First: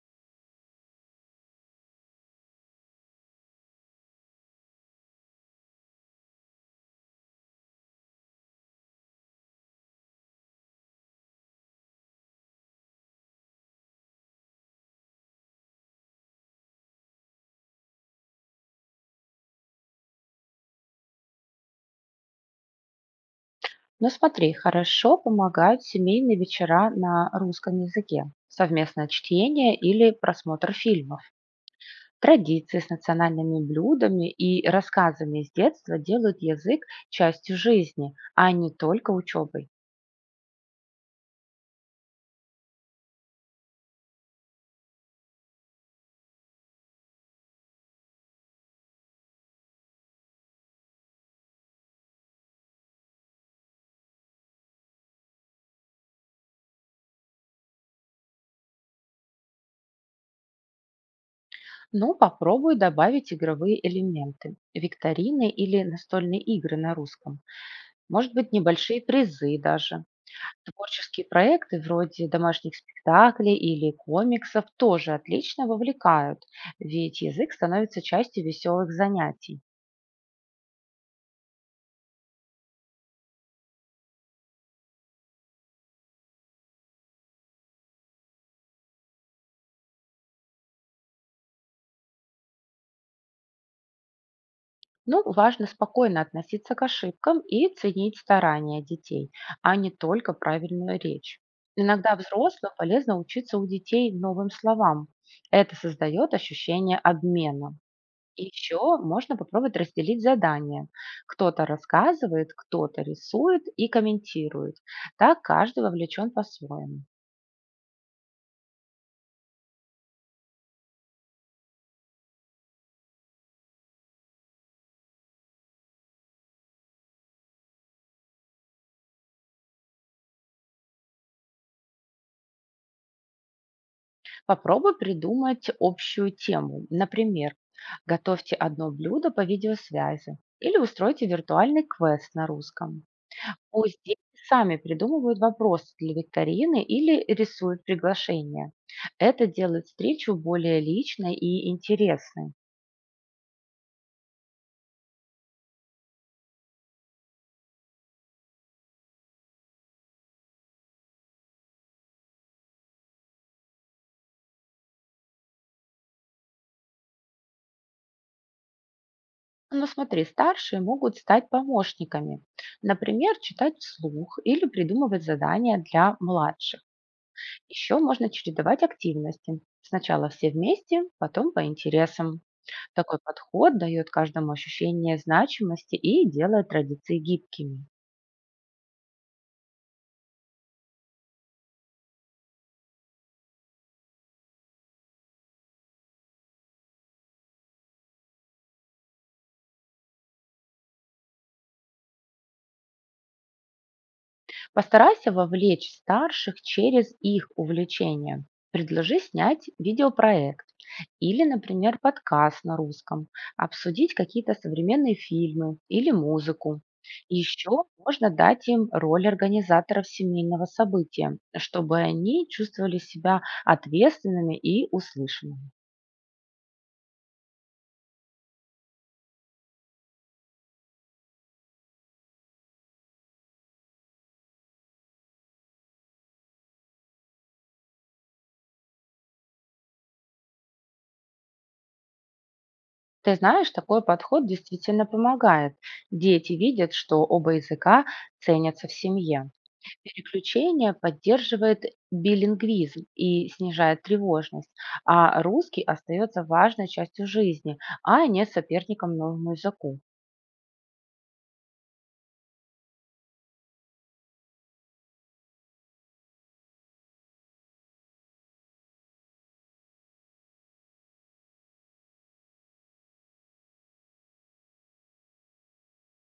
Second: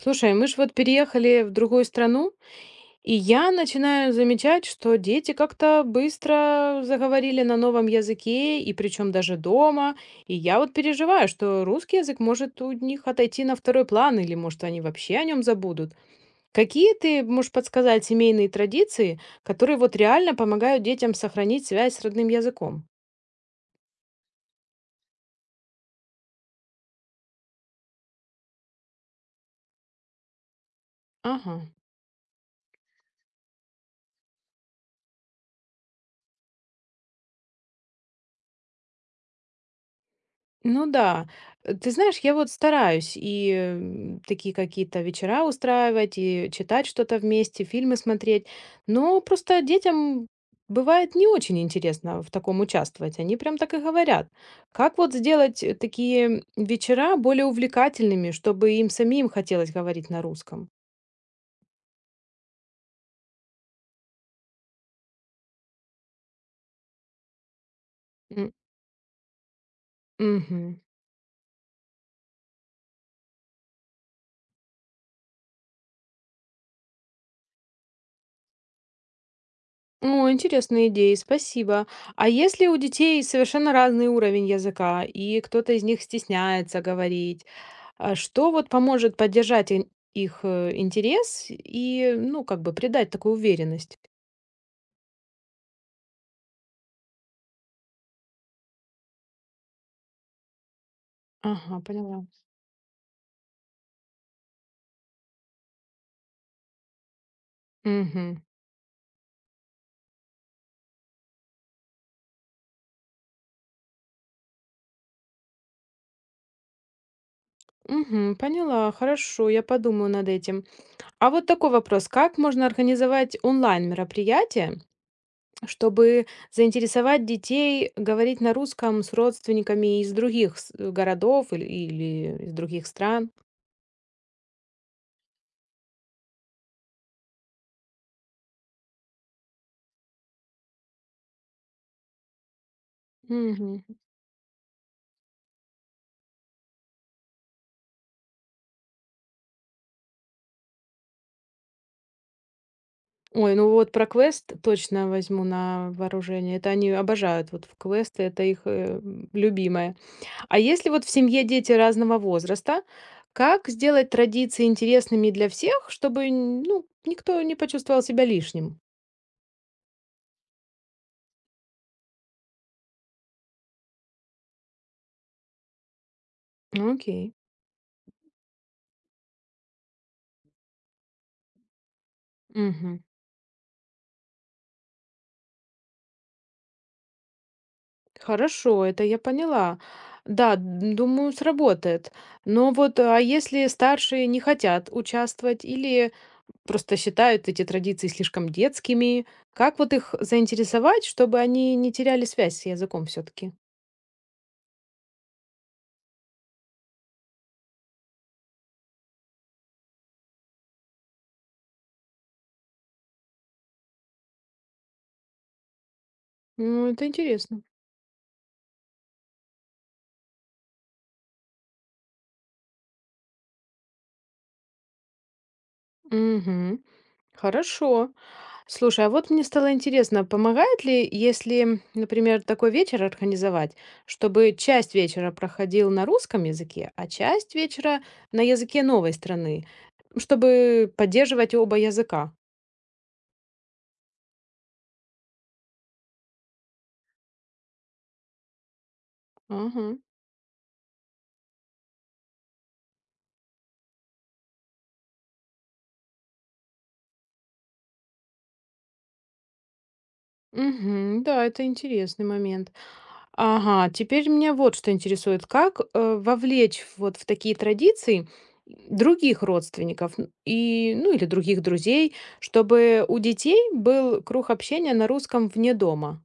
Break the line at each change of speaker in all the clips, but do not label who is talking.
Слушай, мы ж вот переехали в другую страну, и я начинаю замечать, что дети как-то быстро заговорили на новом языке, и причем даже дома. И я вот переживаю, что русский язык может у них отойти на второй план, или, может, они вообще о нем забудут. Какие ты можешь подсказать семейные традиции, которые вот реально помогают детям сохранить связь с родным языком?
Ну смотри, хорошо помогают семейные вечера на русском языке, совместное чтение или просмотр фильмов.
Ага.
Традиции с национальными блюдами и рассказами из детства делают язык частью жизни, а не только учебой.
Ну да. Ты знаешь, я вот стараюсь и такие какие-то вечера устраивать, и читать что-то вместе, фильмы смотреть. Но просто детям бывает не очень интересно в таком участвовать. Они прям так и говорят: "Как вот сделать, такие вечера более увлекательными, чтобы им самим хотелось говорить на русском?"
Ну, попробуй добавить игровые элементы, викторины или настольные игры на русском. Может
М,
быть, небольшие призы даже.
Мгм.
Творческие проекты вроде домашних спектаклей или комиксов тоже отлично вовлекают, ведь язык становится частью веселых занятий.
О, интересные идеи, спасибо. А если у детей совершенно разный уровень языка, и кто-то из них стесняется говорить? А что вот поможет поддержать их интерес и, ну, как бы придать такую уверенность?
Ну, важно спокойно относиться к ошибкам и ценить старания детей, а не только правильную речь.
Ага,
Иногда
поняла.
взрослым полезно учиться у детей новым словам. Это создает ощущение обмена.
Угу.
И еще можно попробовать разделить задания. Кто-то рассказывает, кто-то рисует и комментирует. Так каждый вовлечен по-своему.
Угу, поняла, хорошо, я подумаю над этим. А вот такой вопрос, как можно организовать онлайн-мероприятие, чтобы заинтересовать детей говорить на русском с родственниками из других городов или из других стран?
Попробуй придумать общую тему. Например, готовьте одно блюдо по видеосвязи или устройте виртуальный квест на русском.
Угу.
Пусть дети сами придумывают вопросы для викторины или рисуют приглашение. Это делает встречу более личной и интересной.
Ой, ну вот про квест точно возьму на вооружение. Это они обожают вот в квесты, это их любимое. А если вот в семье дети разного возраста, как сделать традиции интересными для всех, чтобы ну, никто не почувствовал себя лишним?
Ну смотри, старшие могут стать помощниками. Например, читать вслух или придумывать задания для младших.
Окей.
Еще можно чередовать активности. Сначала все вместе, потом по интересам.
Мгм.
Такой подход дает каждому ощущение значимости и делает традиции гибкими.
Хорошо, это я поняла. Да, думаю, сработает. Но вот, а если старшие не хотят участвовать или просто считают эти традиции слишком детскими. Как вот их заинтересовать, чтобы они не теряли связь с языком все-таки?
Постарайся вовлечь старших через их увлечение. Предложи снять видеопроект или, например, подкаст на русском, обсудить какие-то современные фильмы или музыку.
Ну, это интересно.
Еще можно дать им роль организаторов семейного события, чтобы они чувствовали себя ответственными и услышанными.
Мгм. Хорошо. Слушай, а вот мне стало интересно, помогает ли, если, например, такой вечер организовать, чтобы часть вечера проходил на русском языке, а часть вечера на языке новой страны, чтобы поддерживать оба языка?
Ты знаешь, такой подход действительно помогает. Дети видят, что оба языка ценятся в семье.
Ага.
Переключение поддерживает билингвизм и снижает тревожность, а русский остается важной частью жизни, а не соперником новому языку.
Мгм. Да, это интересный момент. Ага, теперь меня вот что интересует. Как вовлечь вот в такие традиции других родственников, н и, ну, или других друзей, чтобы у детей был круг общения на русском вне дома?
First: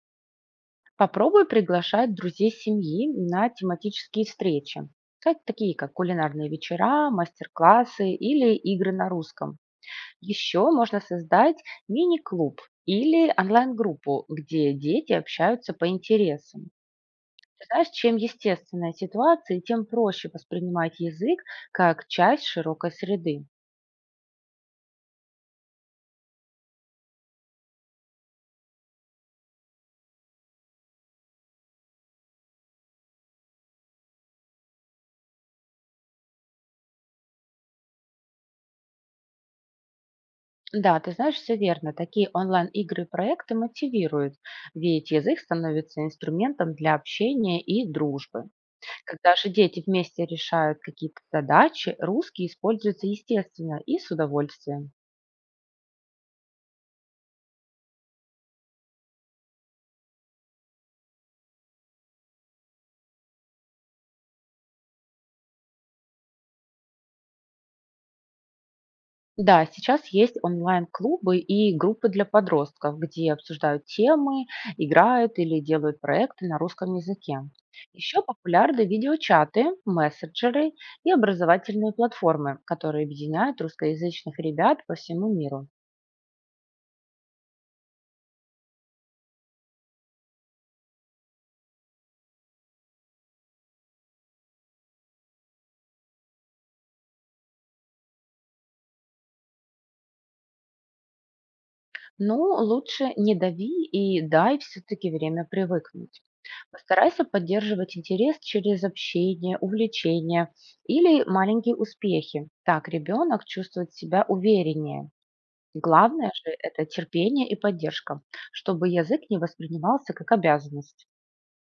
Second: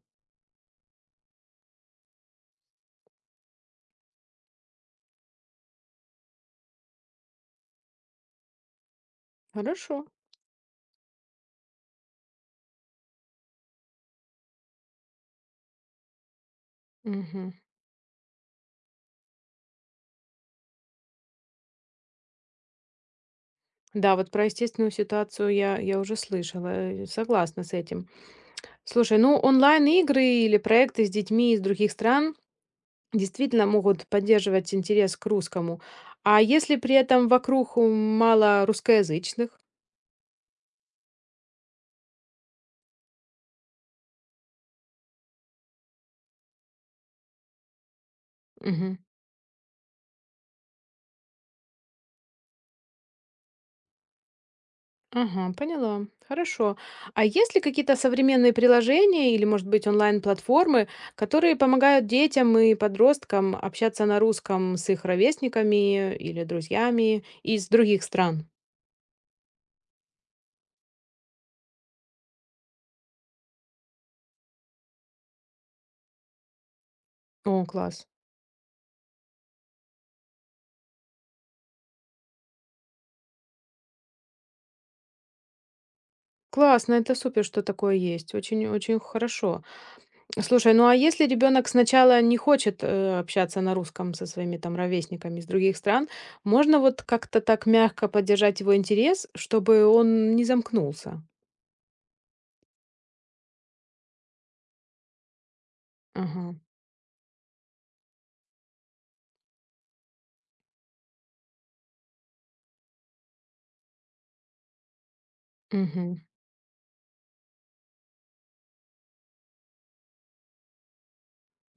Попробуй приглашать друзей семьи на тематические встречи, такие как кулинарные вечера, мастер-классы или игры на русском.
Хорошо.
Еще можно создать мини-клуб или онлайн-группу, где дети общаются по интересам.
Мгм.
Ты знаешь, чем естественная ситуация, тем проще воспринимать язык как часть широкой среды.
Да, вот про естественную ситуацию я уже слышала, согласна с этим. Слушай, ну, онлайн-игры или проекты с детьми из других стран действительно могут поддерживать интерес к русскому. А если при этом вокруг, мало русскоязычных?
Да, ты знаешь, все верно. Такие онлайн-игры и проекты мотивируют, ведь язык становится инструментом для общения и дружбы.
Мгм.
Когда же дети вместе решают какие-то задачи, русский используется естественно и с удовольствием.
Ага, поняла. Хорошо. А есть ли какие-то современные приложения или, может быть, онлайн-платформы, которые помогают детям и подросткам общаться на русском с их ровесниками или друзьями из других стран?
Да, сейчас есть онлайн-клубы и группы для подростков, где обсуждают темы, играют или делают проекты на русском языке.
О, класс.
Еще популярны видеочаты, мессенджеры и образовательные платформы, которые объединяют русскоязычных ребят по всему миру.
Классно, это супер, что такое есть. Очень-очень хорошо. Слушай, ну а если ребенок сначала не хочет общаться на русском со своими там ровесниками из других стран, можно вот как-то так мягко поддержать его интерес, чтобы он не замкнулся?
Ну, лучше не дави и дай все-таки время привыкнуть.
Ага,
Постарайся поддерживать интерес через общение, увлечение или маленькие успехи. Так ребенок чувствует себя увереннее.
мгм.
Главное же– это терпение и поддержка, чтобы язык не воспринимался как обязанность.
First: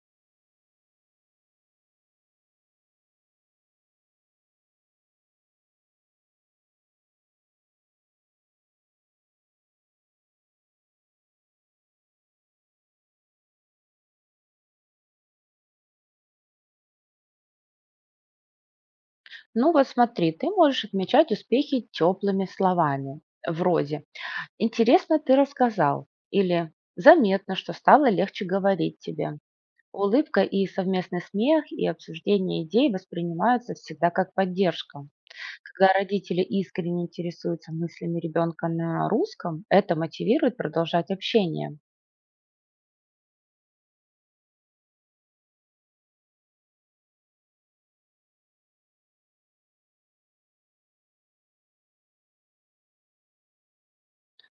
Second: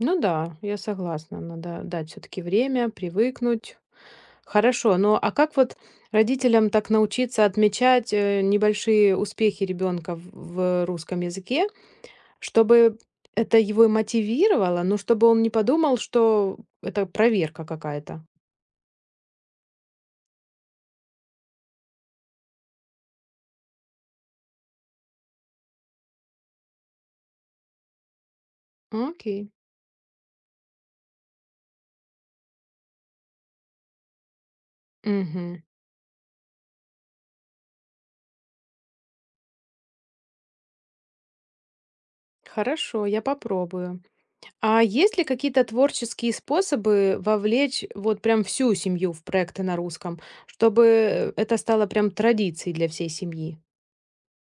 Ну да, я согласна, надо дать все таки время, привыкнуть. Хорошо, но а как вот родителям так научиться отмечать, небольшие успехи ребенка в русском языке, чтобы это его и мотивировало, но чтобы он не подумал, что это проверка какая-то?
Ну вот смотри, ты можешь отмечать успехи теплыми словами, вроде «интересно ты рассказал» или «заметно, что стало легче говорить тебе».
Окей.
Улыбка и совместный смех и обсуждение идей воспринимаются всегда как поддержка.
Мгм.
Когда родители искренне интересуются мыслями ребенка на русском, это мотивирует продолжать общение.
Хорошо, я попробую. А есть ли какие-то творческие способы вовлечь вот прям всю семью в проекты на русском, чтобы это стало прям традицией для всей семьи?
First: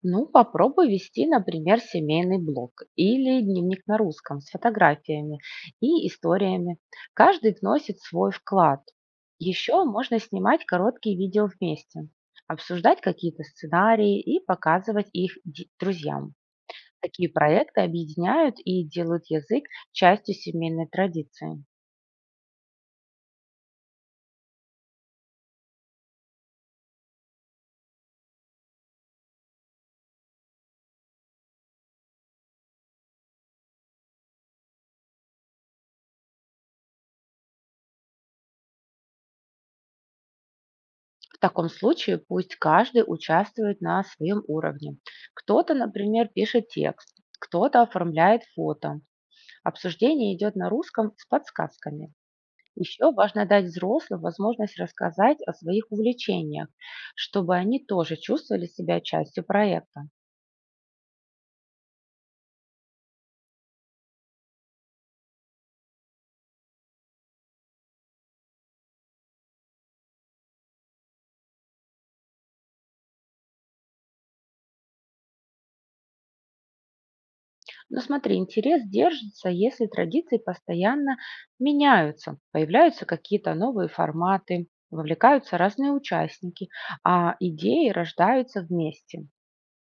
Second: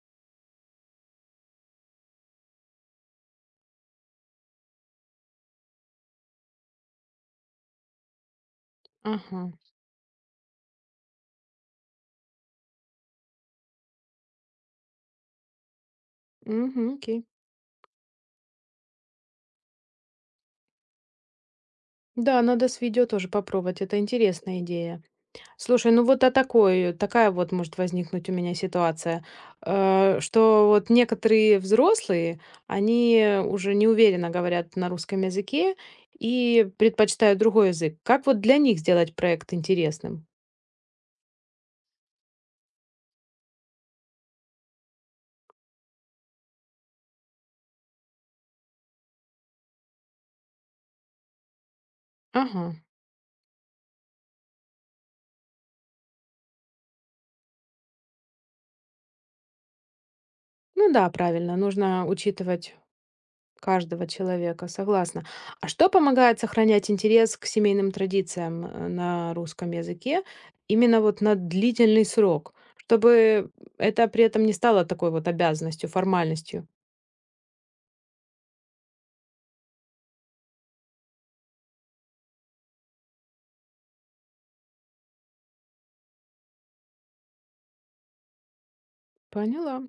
Ну, попробуй вести, например, семейный блог или дневник на русском с фотографиями и историями. Каждый вносит свой вклад.
Ага.
Еще можно снимать короткие видео вместе, обсуждать какие-то сценарии и показывать их друзьям.
Мгм, окей.
Такие проекты объединяют и делают язык частью семейной традиции.
Да, надо с видео тоже попробовать. Это интересная идея. Слушай, ну вот а такая вот может возникнуть у меня ситуация, что вот некоторые взрослые, они уже неуверенно говорят на русском языке и предпочитают другой язык. Как вот для них сделать проект интересным?
В таком случае пусть каждый участвует на своем уровне. Кто-то, например, пишет текст, кто-то оформляет фото, обсуждение идет на русском с подсказками.
Ага.
Еще важно дать взрослым возможность рассказать о своих увлечениях, чтобы они тоже чувствовали себя частью проекта.
Ну да, правильно, нужно учитывать каждого человека, согласна. А что помогает сохранять интерес к семейным традициям на русском языке именно вот на длительный срок, чтобы это при этом не стало такой вот обязанностью, формальностью?
Но смотри, интерес держится, если традиции постоянно меняются, появляются какие-то новые форматы, вовлекаются разные участники, а идеи рождаются вместе.
Поняла.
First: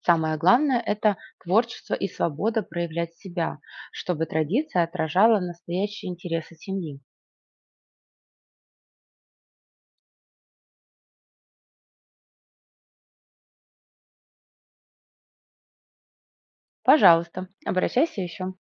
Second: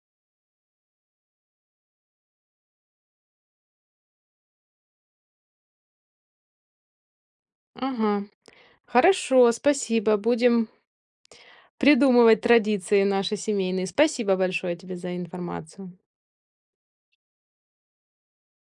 Самое главное– это творчество и свобода проявлять себя, чтобы традиция отражала настоящие интересы семьи.
Ага. Хорошо, спасибо. Будем придумывать традиции наши семейные. Спасибо большое тебе за информацию.
Пожалуйста, обращайся еще.